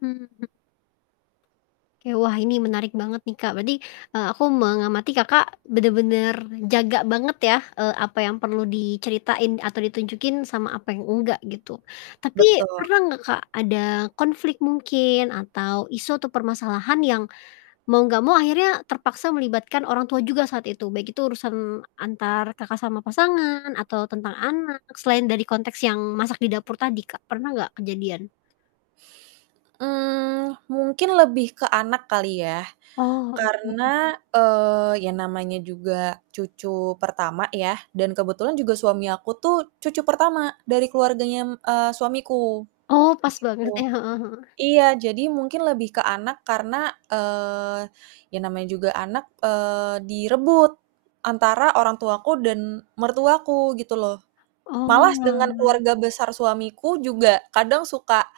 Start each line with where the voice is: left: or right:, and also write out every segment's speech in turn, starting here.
left: Mmm. Oke. Wah ini menarik banget nih Kak, berarti, eee, aku mengamati Kakak bener-bener jaga banget ya, eee, apa yang perlu diceritain atau ditunjukin sama apa yang enggak gitu. Tapi
right: Betul.
left: pernah gak Kak, ada konflik mungkin atau isu atau permasalahan yang mau gak mau akhirnya terpaksa melibatkan orang tua juga saat itu, baik itu urusan antar Kakak sama pasangan atau tentang anak selain dari konteks yang masak di dapur tadi Kak, pernah gak kejadian?
right: Eee, mungkin lebih ke anak kali ya
left: Oh, oke.
right: karena, eee, ya namanya juga cucu pertama ya dan kebetulan juga suami aku tuh cucu pertama dari keluarganya, mmm, suamiku,
left: Oh, pas
right: gitu.
left: banget ya, heeh heeh.
right: Iya jadi mungkin lebih ke anak karena, eee, ya namanya juga anak, eee, direbut antara orang tuaku dan mertuaku gitu loh, malas dengan
left: Oalah.
right: keluarga besar suamiku juga kadang suka,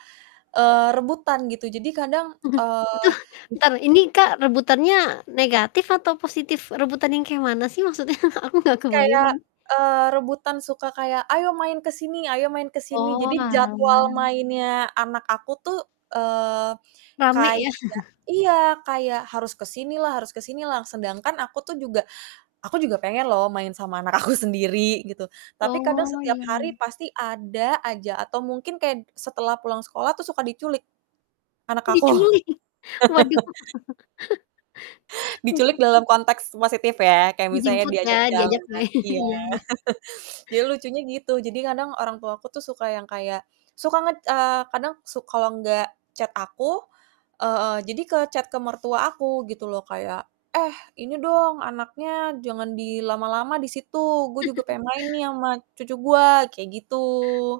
right: eee, rebutan gitu, jadi kadang, eee
left: Aduh, entar ini
right: [unintelligible]
left: Kak, rebutannya negatif atau positif? Rebutannya kek mana sih maksudnya? Aku gak kebayang
right: Kayak,
left: ini.
right: eee, rebutan, suka kayak, "Ayo main ke sini ayo main ke sini." Jadi jadwal
left: Oalah.
right: mainnya anak aku tuh, eee,
left: Rame
right: kayak
left: ya.
right: iya kayak harus ke sini lah harus ke sini lah, sedangkan aku tuh juga aku juga pengen loh main sama anak aku sendiri gitu. Tapi kadang
left: Oh,
right: setiap
left: iya
right: hari
left: iya.
right: pasti ada aja atau mungkin kayak setelah pulang sekolah tuh suka diculik anak aku
left: Diculik, waduh.
right: Diculik dalam konteks positif ya kayak misalnya
left: Dijemput ya,
right: diajak
left: diajak
right: jalan,
left: main,
right: iya.
left: iya iya.
right: jadi lucunya gitu, jadi kadang orang tua aku tuh suka yang kayak suka nge eee, kadang su kalau nggak chat aku, eee, jadi ke chat ke mertua aku gitu loh kayak, "Eh ini dong anaknya jangan di lama-lama di situ, gua juga pengen main nih ama cucu gua," kayak gitu.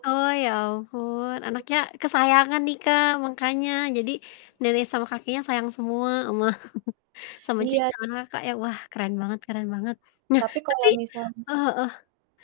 left: Oh ya ampun, anaknya kesayangan nih Kak, mangkanya jadi nenek sama kakeknya sayang semua ama, cucu
right: Iya.
left: [unintelligible] Kakak ya, wah, keren banget keren banget. Nah
right: Tapi
left: tapi
right: kalau misal
left: eee, heeh.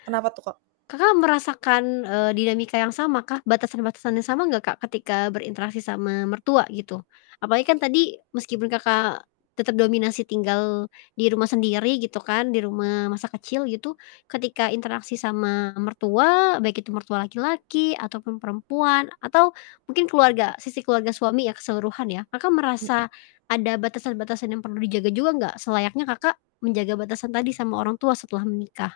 right: Kenapa tuh Kak?
left: Kakak merasakan, eee, dinamika yang sama kah, batasan-batasan yang sama gak Kak, ketika berinteraksi sama mertua gitu? Apalagi kan tadi meskipun Kakak tetap dominasi tinggal di rumah sendiri gitu kan, di rumah masa kecil gitu, ketika interaksi sama mertua baik itu mertua laki-laki ataupun perempuan, atau mungkin keluarga, sisi keluarga suami ya keseluruhan ya, Kakak
right: M
left: merasa ada batasan-batasan yang perlu dijaga juga gak? Selayaknya Kakak menjaga batasan tadi sama orang tua setelah menikah?